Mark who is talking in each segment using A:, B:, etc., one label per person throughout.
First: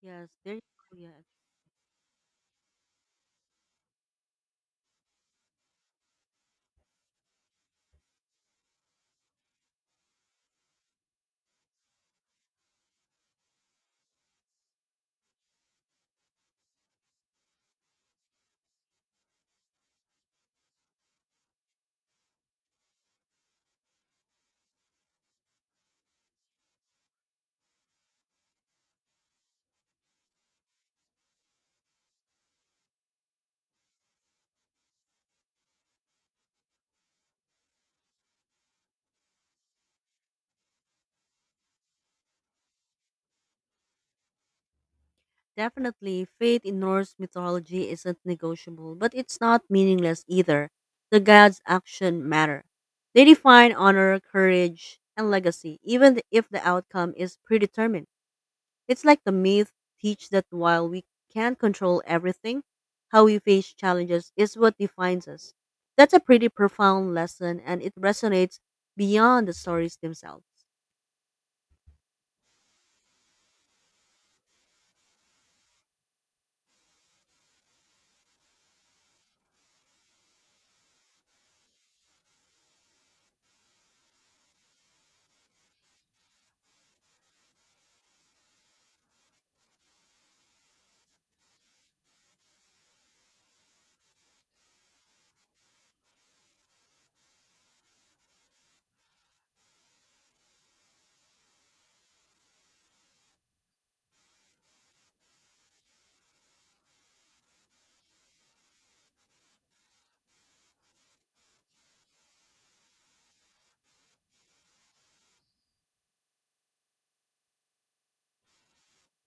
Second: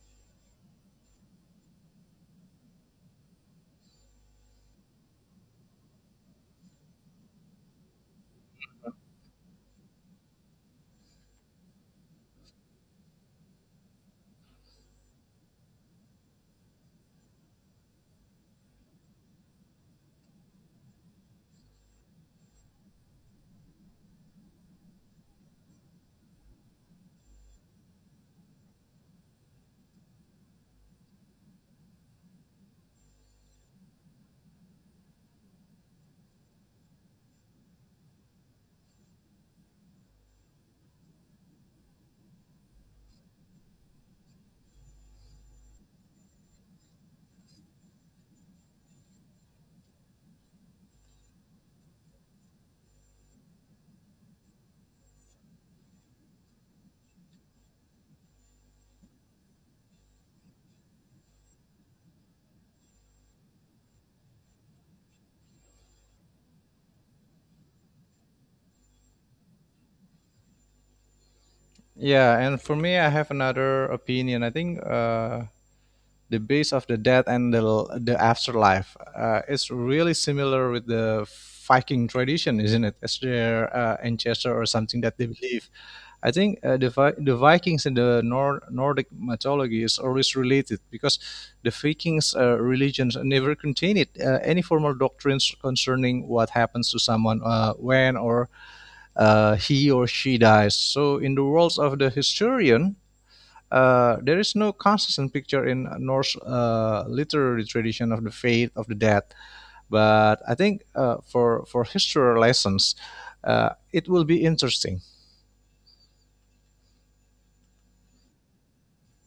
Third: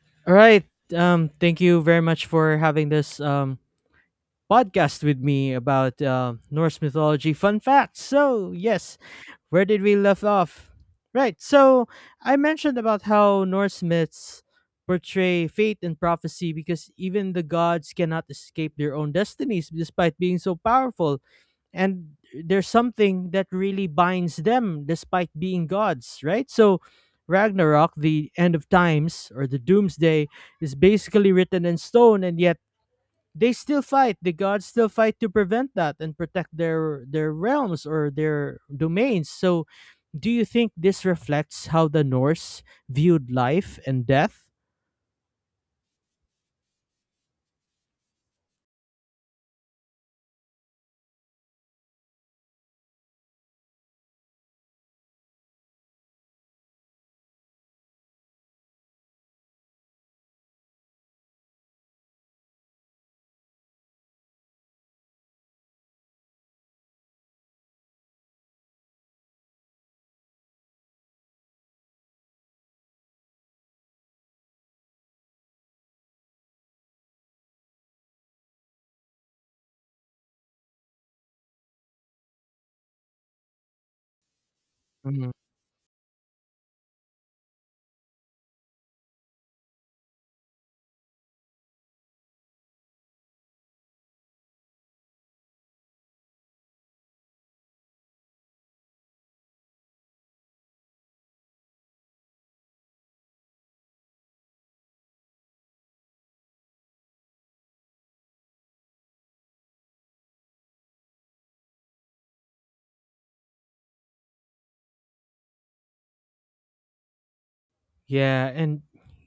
A: Yes,
B: All
A: there you
B: right.
A: go. Yeah,
B: Thank you very much for having this podcast with me about Norse mythology fun facts. So yes, where did we left off? Right. So I mentioned about how Norse myths portray fate and prophecy because even the gods cannot escape their own destinies despite being so powerful. And there's something that really binds them despite being gods, right? So Ragnarok, the end of times or the doomsday, is basically written in stone and yet they still fight. The gods still fight to prevent that and protect their realms or their domains. So do you think this reflects how the Norse viewed life and death?
A: definitely. Faith in Norse mythology isn't negotiable, but it's not meaningless either. The gods' action matter. They define honor, courage, and legacy, if the outcome is predetermined. It's like the myth teach that while we can't control everything, how we face challenges is what defines us. That's a pretty profound lesson, and it resonates beyond the stories themselves.
C: Yeah, and for me, I have another opinion. I think the base of the death and the afterlife is really similar with the Viking tradition, isn't it? As their ancestor or something that they
B: Mhm.
C: believe. I think the Vikings and the Nordic mythology is always related because the Vikings' religions never contained any formal doctrines concerning what happens to someone when or he or she dies. So, in the worlds of the historian, there is no consistent picture in Norse literary tradition of the fate of the dead, but I think for history lessons, it will be interesting.
B: Yeah, and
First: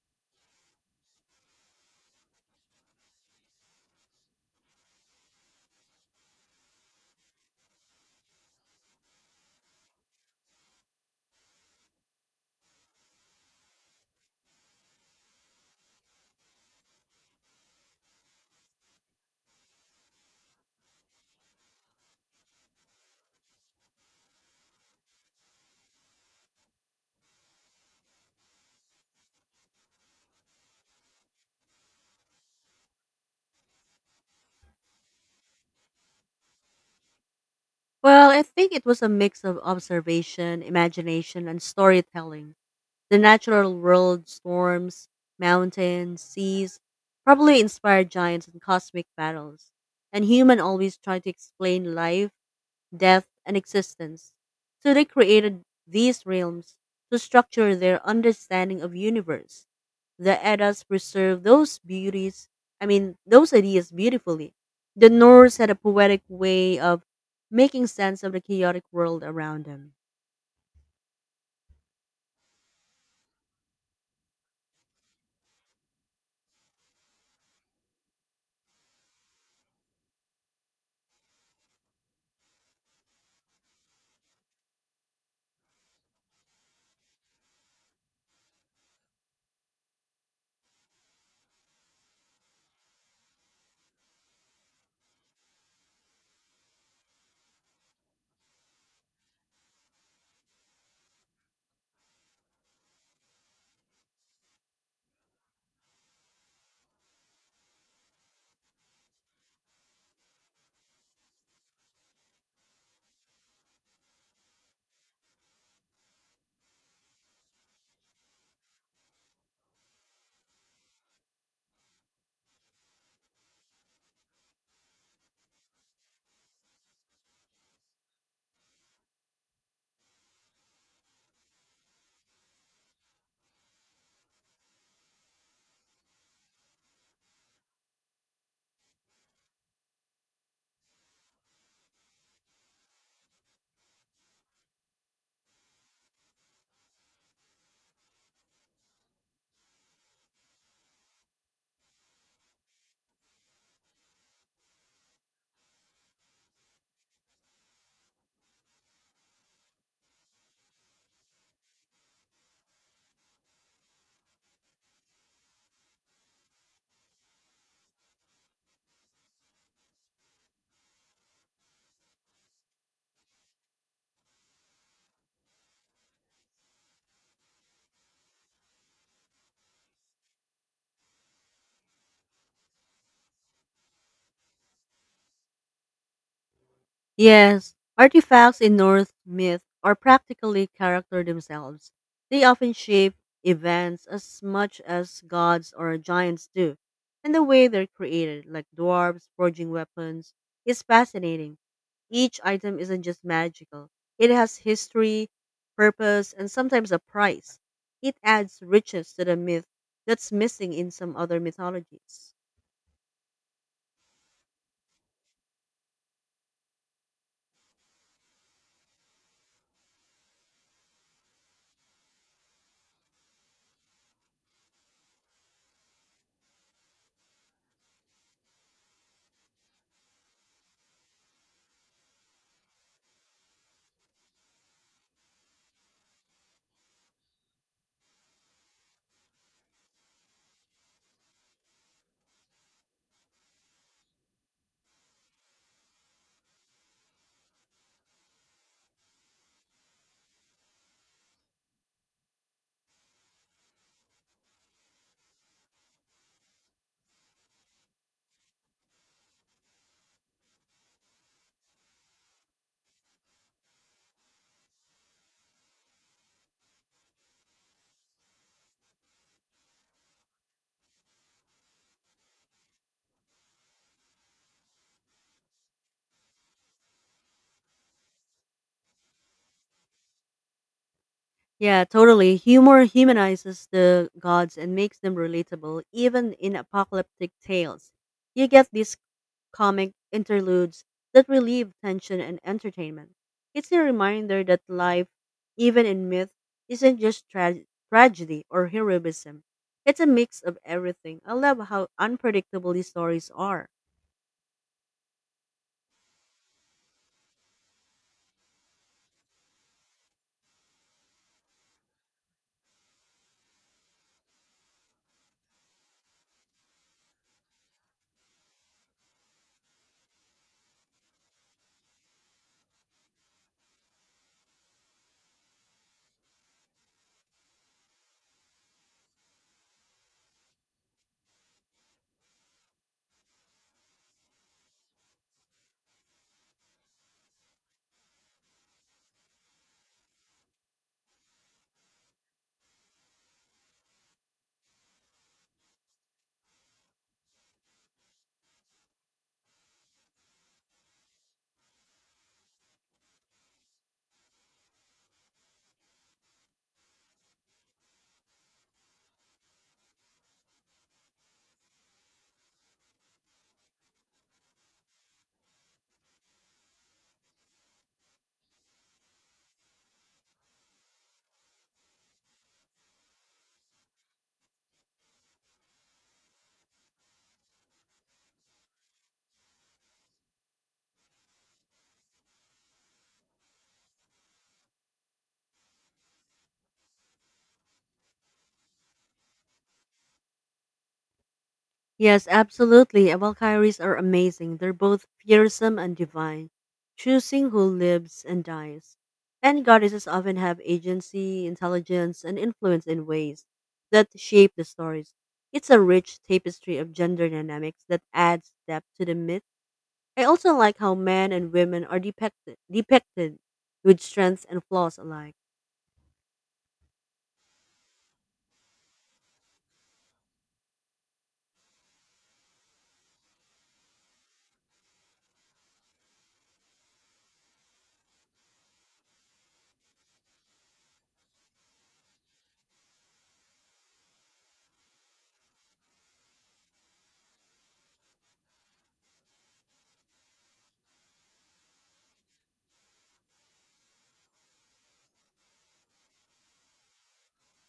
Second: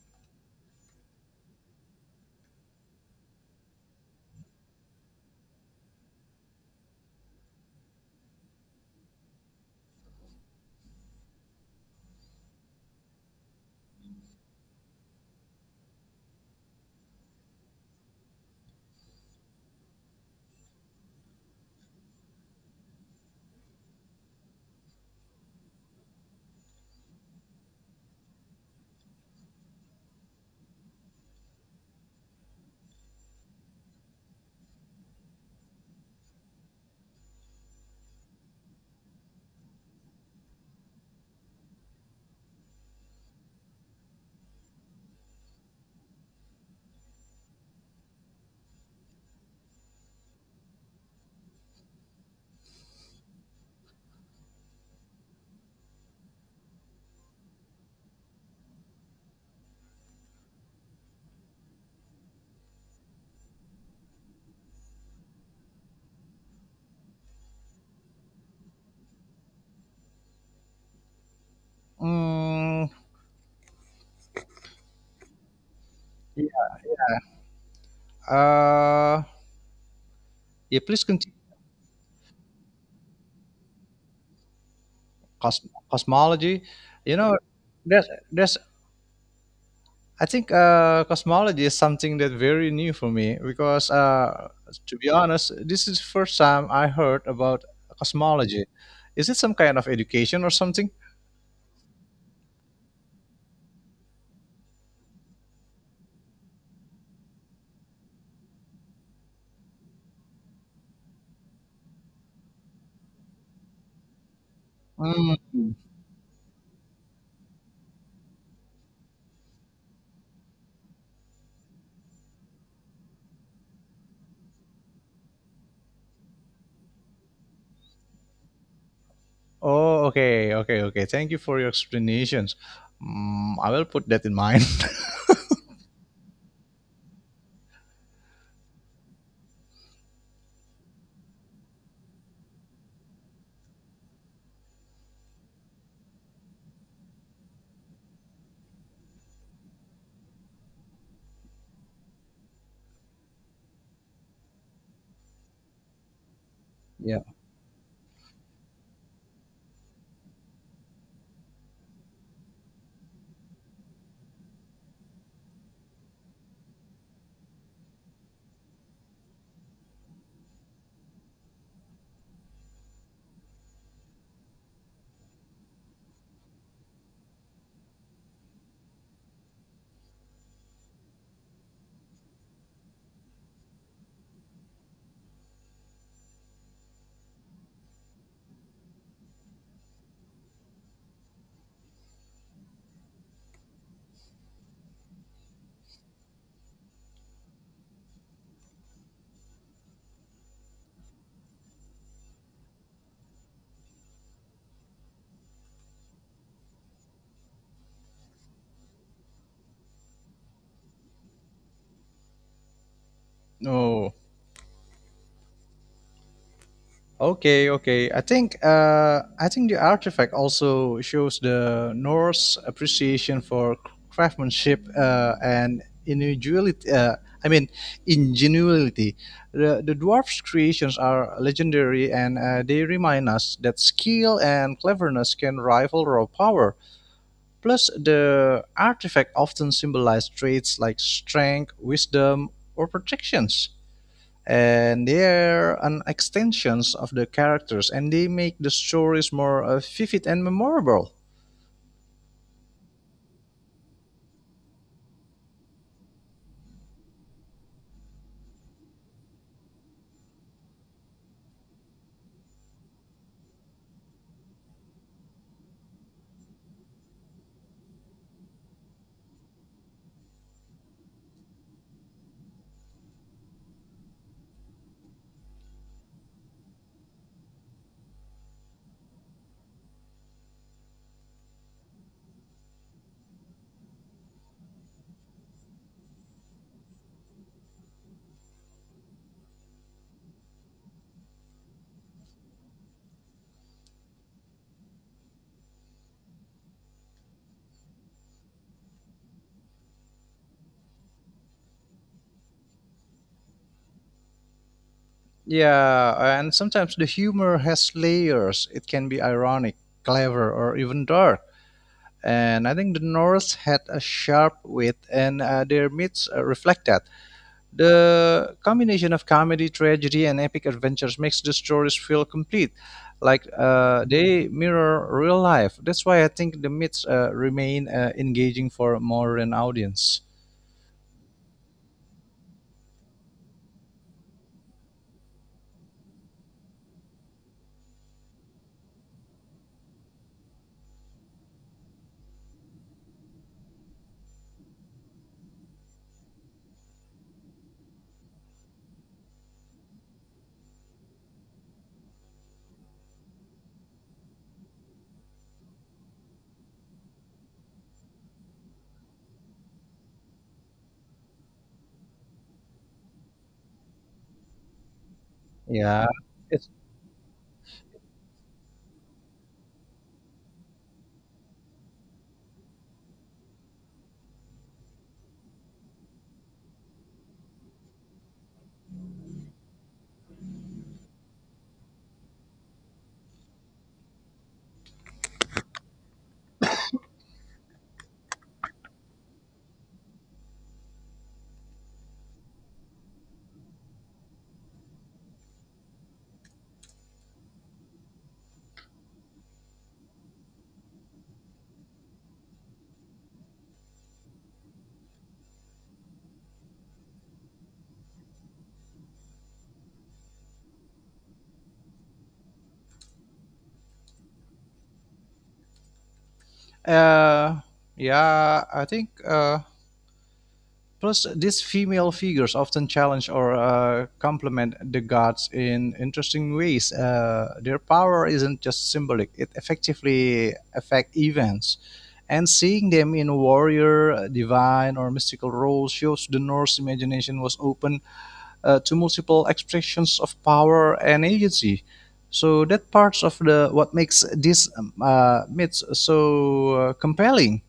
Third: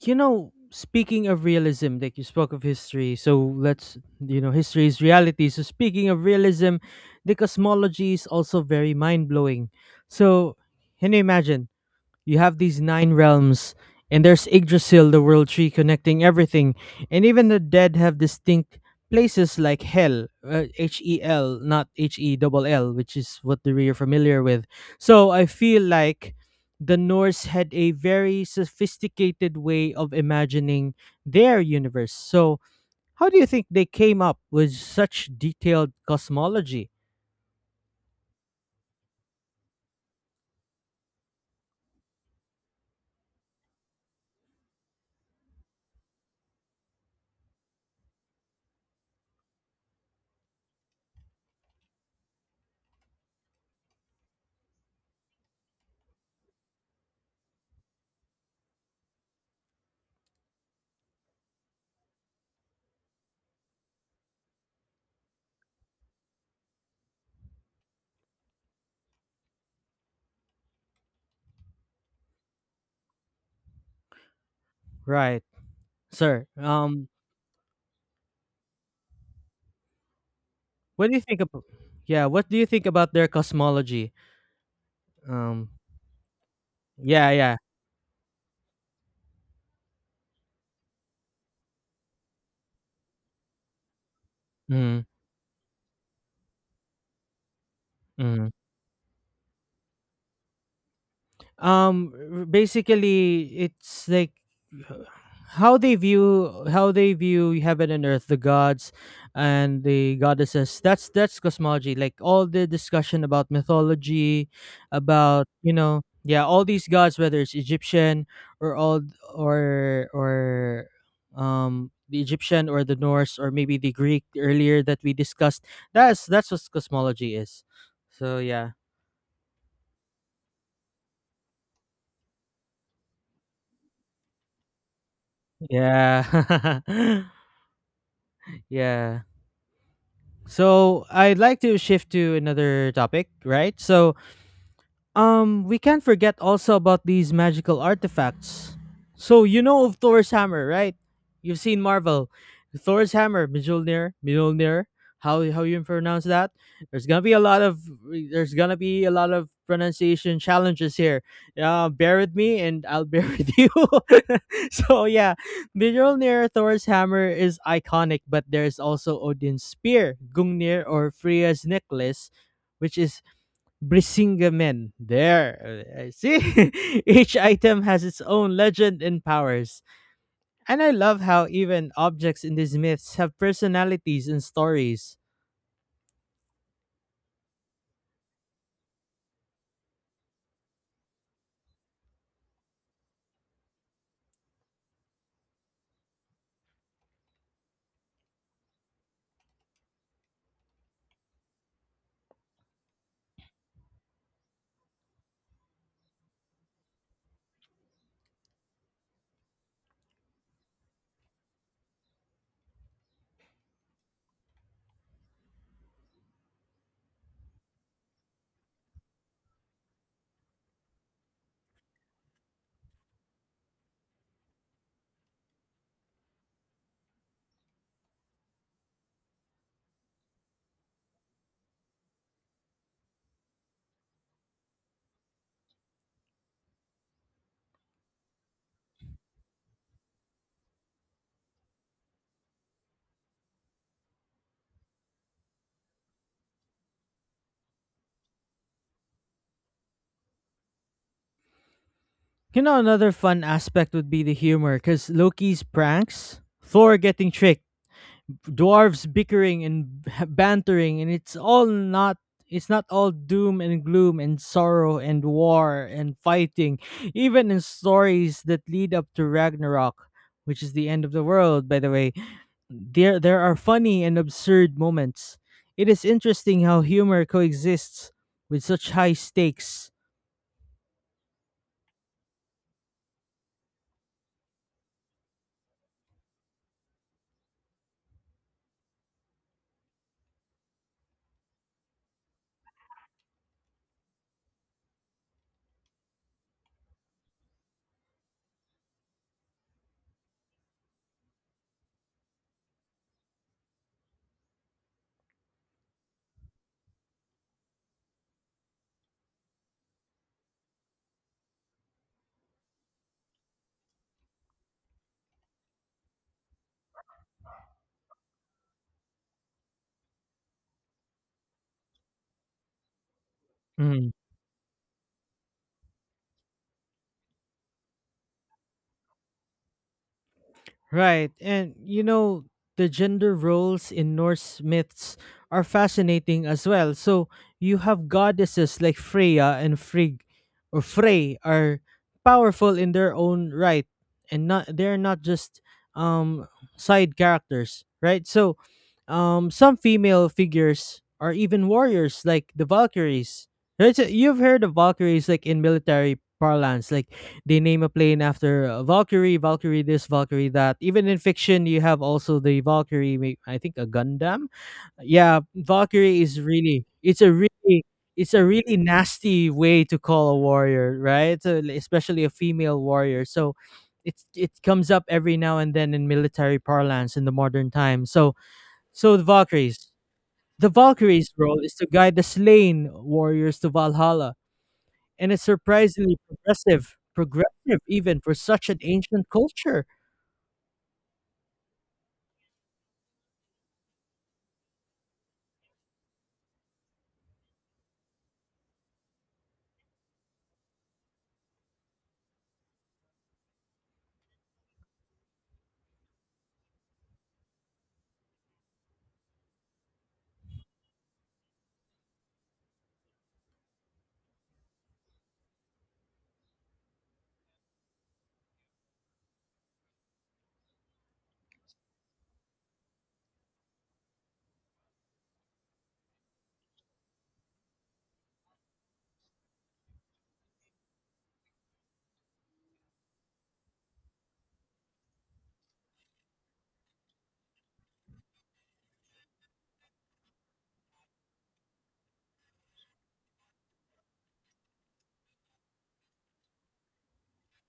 B: speaking of realism, like you spoke of history, so let's, history is reality. So speaking of realism, the cosmology is also very mind blowing. So can you imagine? You have these nine realms, and there's Yggdrasil, the world tree connecting everything, and even the dead have distinct places like Hell, Hel, not H E double L, which is what we are familiar with. So I feel like the Norse had a very sophisticated way of imagining their universe. So how do you think they came up with such detailed cosmology?
A: Well, I think it was a mix of observation, imagination, and storytelling. The natural world, storms, mountains, seas, probably inspired giants and cosmic battles. And human always try to explain life death, and existence. So they created these realms to structure their understanding of universe. The Eddas preserved those beauties, I mean, those ideas beautifully. The Norse had a poetic way of making sense of the chaotic world around them.
C: Mm,
B: Right, sir.
C: yeah, uh, yeah, please
B: What do you
C: continue.
B: think about? Yeah, what do you think about their cosmology? Um,
C: Cosmology. You
B: yeah,
C: know,
B: yeah.
C: there's I think cosmology is something that very new for me because, to
B: Mhm,
C: be honest, this is the first time I heard about
B: mhm.
C: cosmology. Is it some kind of education or something?
B: Um, Basically, it's like h- how they view heaven and earth, the gods and the goddesses. That's cosmology. Like all the discussion about mythology, about
C: Mm.
B: yeah, all these gods, whether it's Egyptian or all or the Egyptian or the Norse or maybe the Greek earlier that we discussed. That's what cosmology is. So yeah.
C: Oh, okay, okay, okay. Thank you for your explanations. Mm, I will put that in mind.
B: Yeah. yeah. So I'd like to shift to another topic, right? So we can't forget also about these magical artifacts. So you know of Thor's hammer, right? You've seen Marvel. Thor's hammer, Mjolnir, Mjolnir. How you pronounce that? There's
C: Yeah.
B: gonna be a lot of there's gonna be a lot of pronunciation challenges here. Bear with me, and I'll bear with you. so yeah, Mjolnir, Thor's hammer is iconic, but there's also Odin's spear, Gungnir, or Freya's necklace, which is Brisingamen. There. I See? Each item has its own legend and powers. And I love how even objects in these myths have personalities and stories.
A: Yes, artifacts in Norse myth are practically character themselves. They often shape events as much as gods or giants do, and the way they're created, like dwarves forging weapons, is fascinating. Each item isn't just magical, it has history, purpose, and sometimes a price. It adds riches to the myth that's missing in some other mythologies.
C: Oh. Okay. Okay. I think the artifact also shows the Norse appreciation for craftsmanship and individuality. I mean, ingenuity. The dwarf's creations are legendary, and they remind us that skill and cleverness can rival raw power. Plus, the artifact often symbolizes traits like strength, wisdom, or protections. And they're an extensions of the characters, and they make the stories more vivid and memorable.
B: You know, another fun aspect would be the humor, because Loki's pranks, Thor getting tricked, dwarves bickering and bantering, and it's all not. It's not all doom and gloom and sorrow and war and fighting, even in stories that lead up to Ragnarok, which is the end of the world, by the way. There are funny and absurd moments. It is interesting how humor coexists with such high stakes.
A: Yeah, totally. Humor humanizes the gods and makes them relatable, even in apocalyptic tales. You get these comic interludes that relieve tension and entertainment. It's a reminder that life, even in myth, isn't just tragedy or heroism. It's a mix of everything. I love how unpredictable these stories are.
C: Yeah, and sometimes the humor has layers. It can be ironic, clever, or even dark, and I think the Norse had a sharp wit and their myths reflect that. The combination of comedy, tragedy, and epic adventures makes the stories feel complete, like
B: Mm-hmm.
C: they mirror real life. That's why I think the myths remain engaging for a modern audience.
B: Right. And you know, the gender roles in Norse myths are fascinating as well. So you have goddesses like Freya and Frigg or Frey are powerful in their own right and not they're not just um side characters, right? So some female figures are even warriors like the Valkyries. Right? So you've heard of Valkyries like in military parlance, like they name a plane after Valkyrie, Valkyrie this, Valkyrie that. Even in fiction, you have also the Valkyrie. I think a Gundam. Yeah,
C: Yeah,
B: Valkyrie is
C: it's
B: really it's a really it's a really nasty way to call a warrior, right? So, especially a female warrior. So it comes up every now and then in military parlance in the modern time. So so the Valkyries. The Valkyrie's role is to guide the slain warriors to Valhalla and it's surprisingly progressive even for such an ancient culture.
A: Yes, absolutely. Valkyries are amazing. They're both fearsome and divine, choosing who lives and dies. And goddesses often have agency, intelligence, and influence in ways that shape the stories. It's a rich tapestry of gender dynamics that adds depth to the myth. I also like how men and women are depicted with strengths and flaws alike.
C: uh, yeah. I think Plus, these female figures often challenge or complement the gods in interesting ways. Their power isn't just symbolic; it effectively affects events. And seeing them in warrior, divine, or mystical roles shows the Norse imagination was open to multiple expressions of power and agency. So that parts of the what makes these myths so compelling.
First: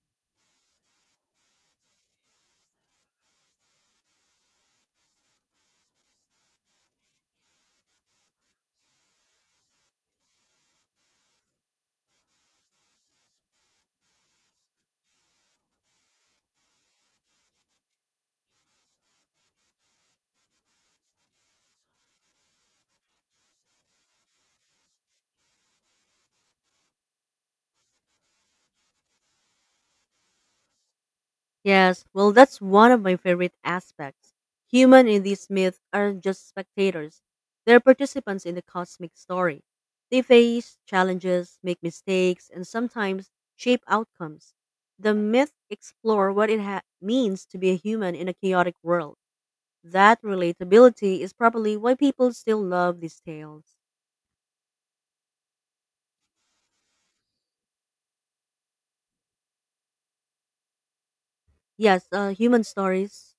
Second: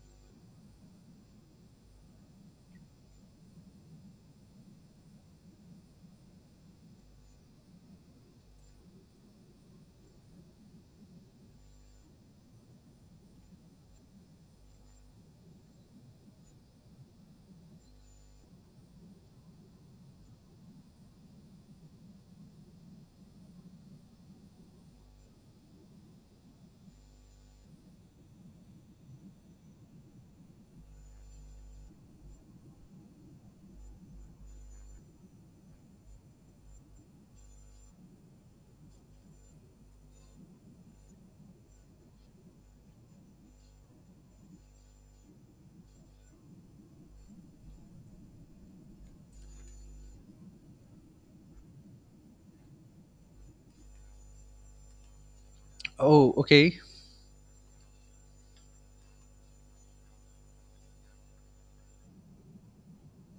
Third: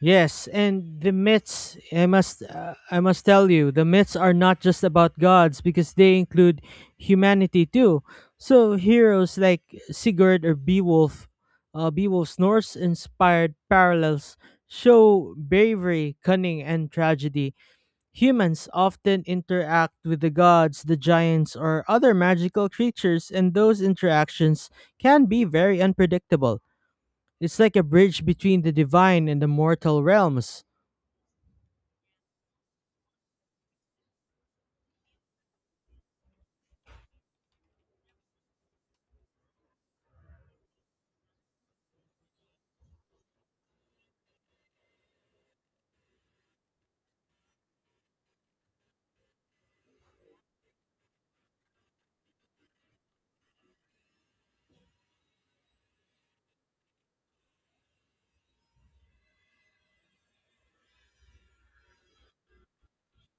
B: Yes, and the myths I must tell you, the myths are not just about gods because they include humanity too. So heroes like Sigurd or Beowulf, Beowulf's Norse-inspired parallels show bravery, cunning, and tragedy. Humans often interact with the gods, the giants, or other magical creatures, and those interactions can be very unpredictable. It's like a bridge between the divine and the mortal realms.
A: Yes, well, that's one of my favorite aspects. Human in these myths aren't just spectators, they're participants in the cosmic story. They face challenges, make mistakes, and sometimes shape outcomes. The myth explore what means to be a human in a chaotic world. That relatability is probably why people still love these tales.
C: Oh, okay.
A: Yes, human stories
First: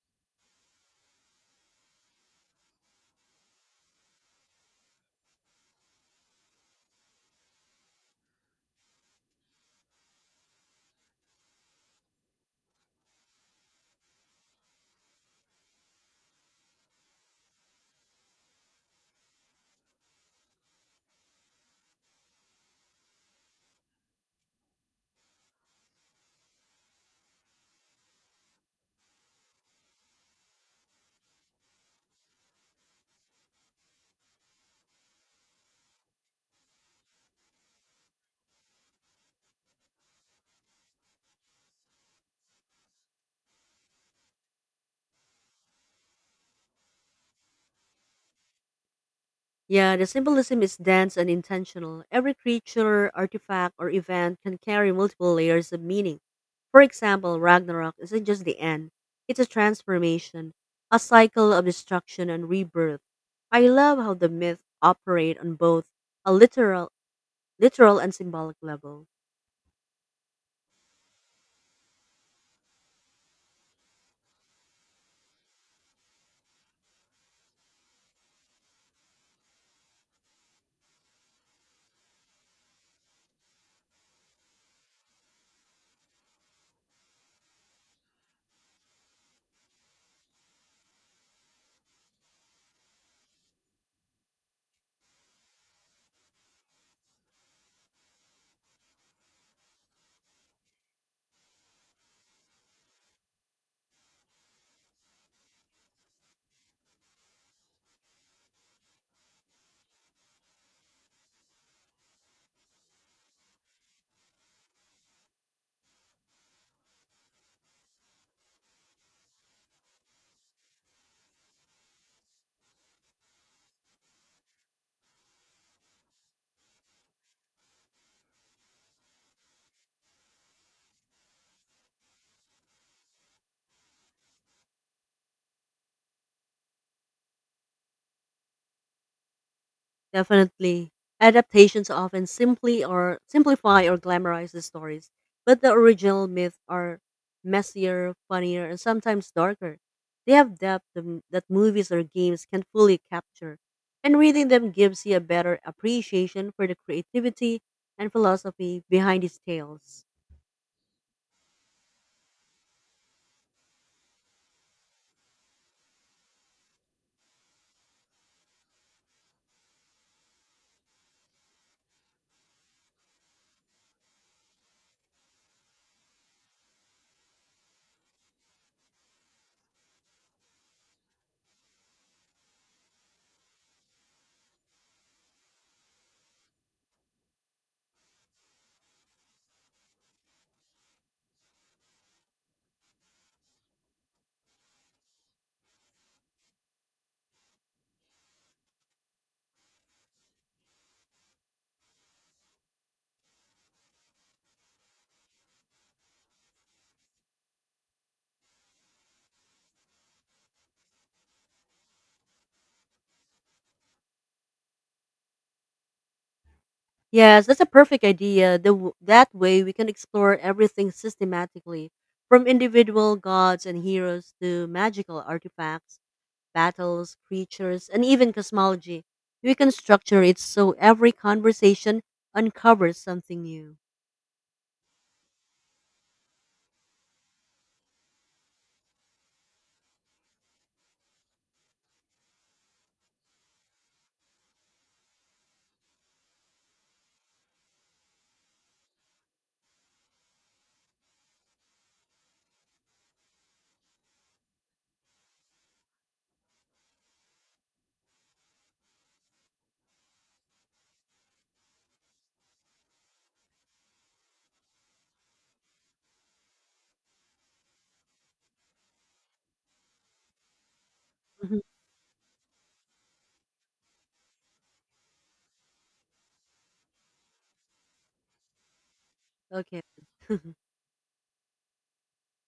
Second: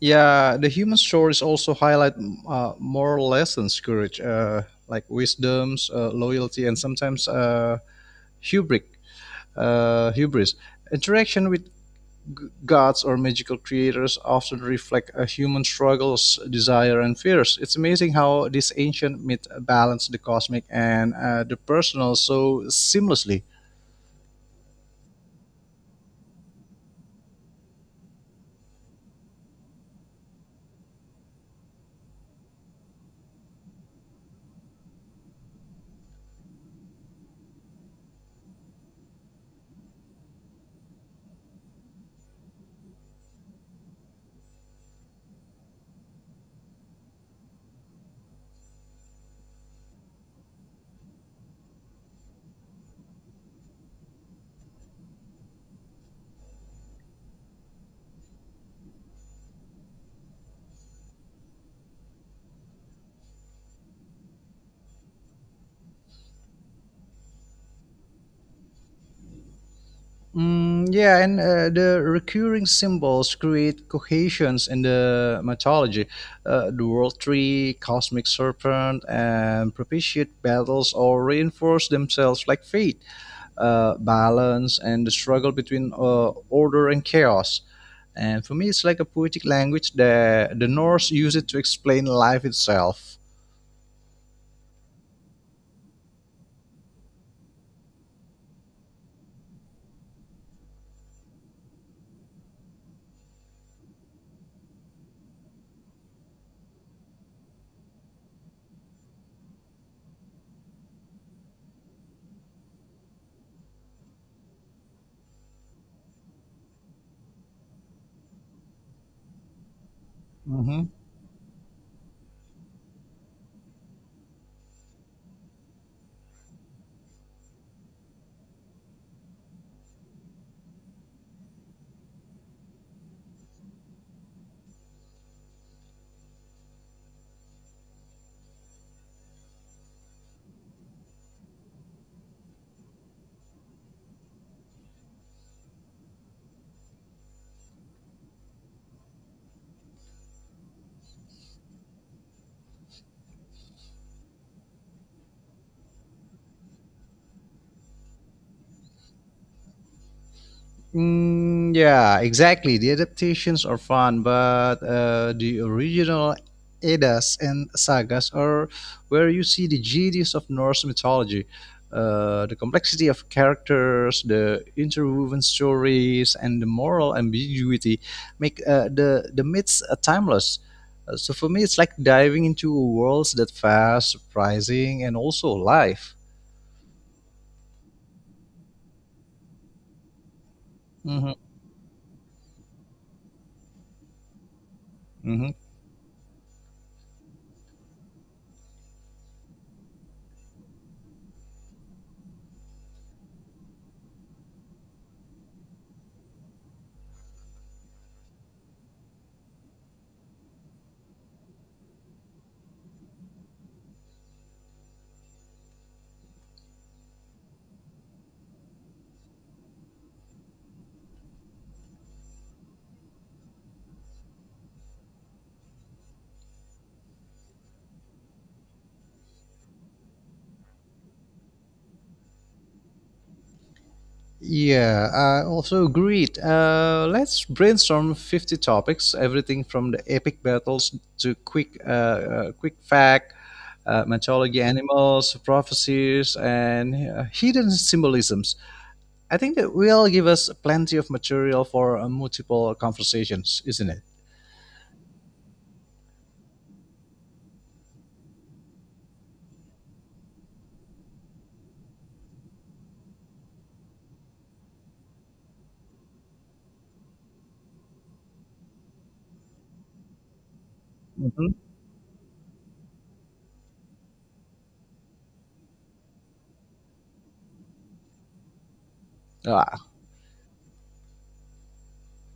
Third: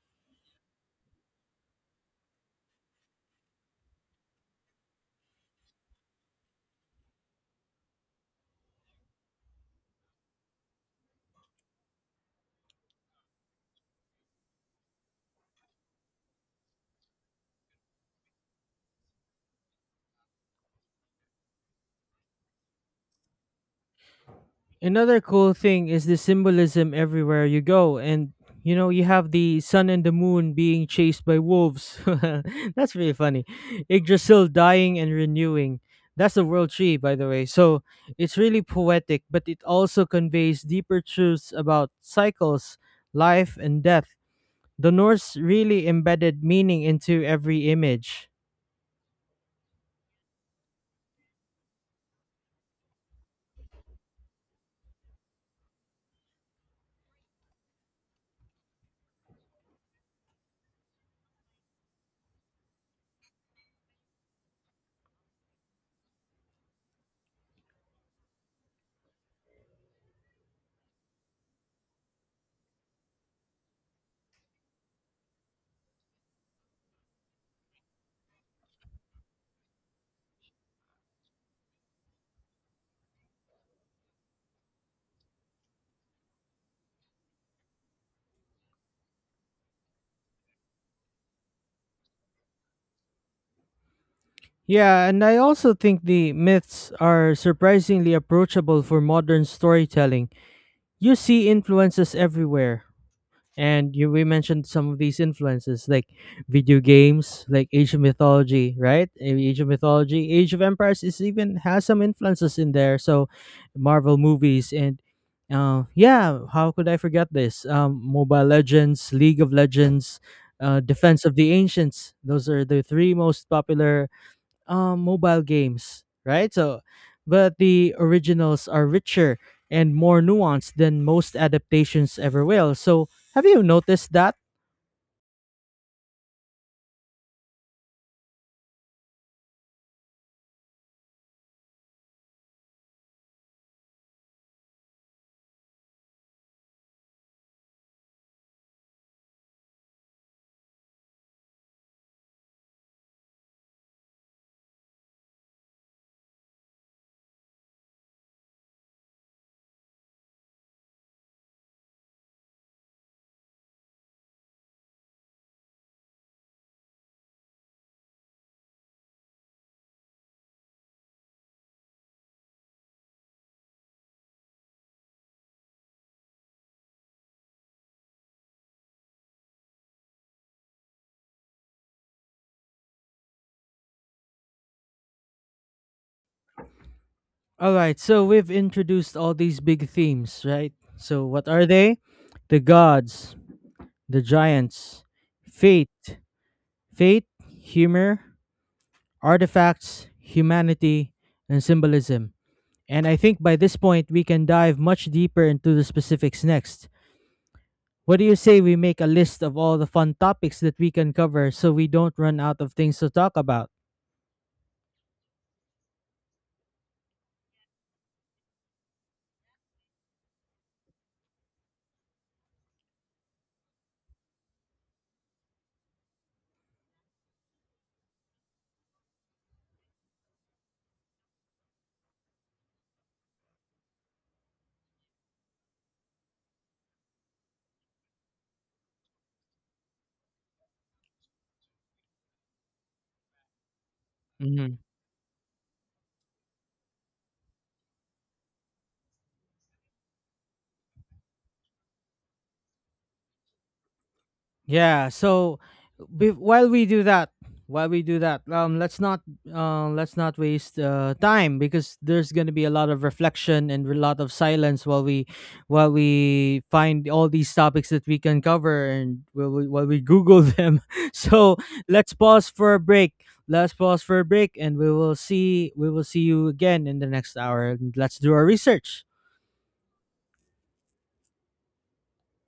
C: Yeah, the human stories also highlight moral lessons, courage, like wisdoms, loyalty, and sometimes hubris. Uh, hubris. Interaction with gods or magical creators often reflect a human struggles, desire, and fears. It's amazing how this ancient myth balanced the cosmic and the personal so seamlessly.
B: Another cool thing is the symbolism everywhere you go. And, you know, you have the sun and the moon being chased by wolves. That's really funny. Yggdrasil dying and renewing. That's the world tree, by the way. So it's really poetic, but it also conveys deeper truths about cycles, life, and death. The Norse really embedded meaning into every image.
A: Yeah, the symbolism is dense and intentional. Every creature, artifact, or event can carry multiple layers of meaning. For example, Ragnarok isn't just the end, it's a transformation, a cycle of destruction and rebirth. I love how the myths operate on both a literal and symbolic level.
C: Mm, yeah, and the recurring symbols create cohesions in the mythology. The world tree, cosmic serpent, and propitiate battles all reinforce themselves like fate, balance, and the struggle between order and chaos. And for me, it's like a poetic language that the Norse use it to explain life itself.
B: Yeah, and I also think the myths are surprisingly approachable for modern storytelling. You see influences everywhere, and you we mentioned some of these influences like video games, like Asian mythology, Age of Empires is even has some influences in there. So Marvel movies and yeah, how could I forget this? Mobile Legends, League of Legends,
C: Mm-hmm.
B: Defense of the Ancients, those are the three most popular mobile games, right? So, but the originals are richer and more nuanced than most adaptations ever will. So, have you noticed that?
A: Definitely. Adaptations often simply or simplify or glamorize the stories, but the original myths are messier, funnier, and sometimes darker. They have that movies or games can fully capture, and reading them gives you a better appreciation for the creativity and philosophy behind these tales.
C: Mm, yeah, exactly. The adaptations are fun, but the original Eddas and sagas are where you see the genius of Norse mythology. The complexity of characters, the interwoven stories, and the moral ambiguity make the myths timeless. So for me, it's like diving into worlds that fast, surprising, and also alive.
B: All right, so we've introduced all these big themes, right? So,
C: Hmm.
B: what are they? The gods, the giants, fate, fate, humor, artifacts, humanity, and symbolism. And I think by this point, we can dive much deeper into the specifics next. What do you say we make a list of all the fun topics that we can cover so we don't run out of things to talk about?
A: Yes, that's a perfect idea. That way we can explore everything systematically, from individual gods and heroes to magical artifacts battles, creatures, and even cosmology. We can structure it so every conversation uncovers something new.
C: Yeah, I also agreed. Let's brainstorm 50 topics, everything from the epic battles to quick, quick fact, mythology animals, prophecies, and hidden symbolisms. I think that will give us plenty of material for multiple conversations, isn't it?
B: Yeah. So be- while we do that, while we do that, let's not waste time because there's gonna be a lot of reflection and a lot of silence while we find all these topics that we can cover and while we Google them.
C: Mhm.
B: so
A: Mhm.
B: let's pause for a break. Let's pause for a break, and we will see you again in the next hour. And let's do our research.
C: Uh,
A: Okay.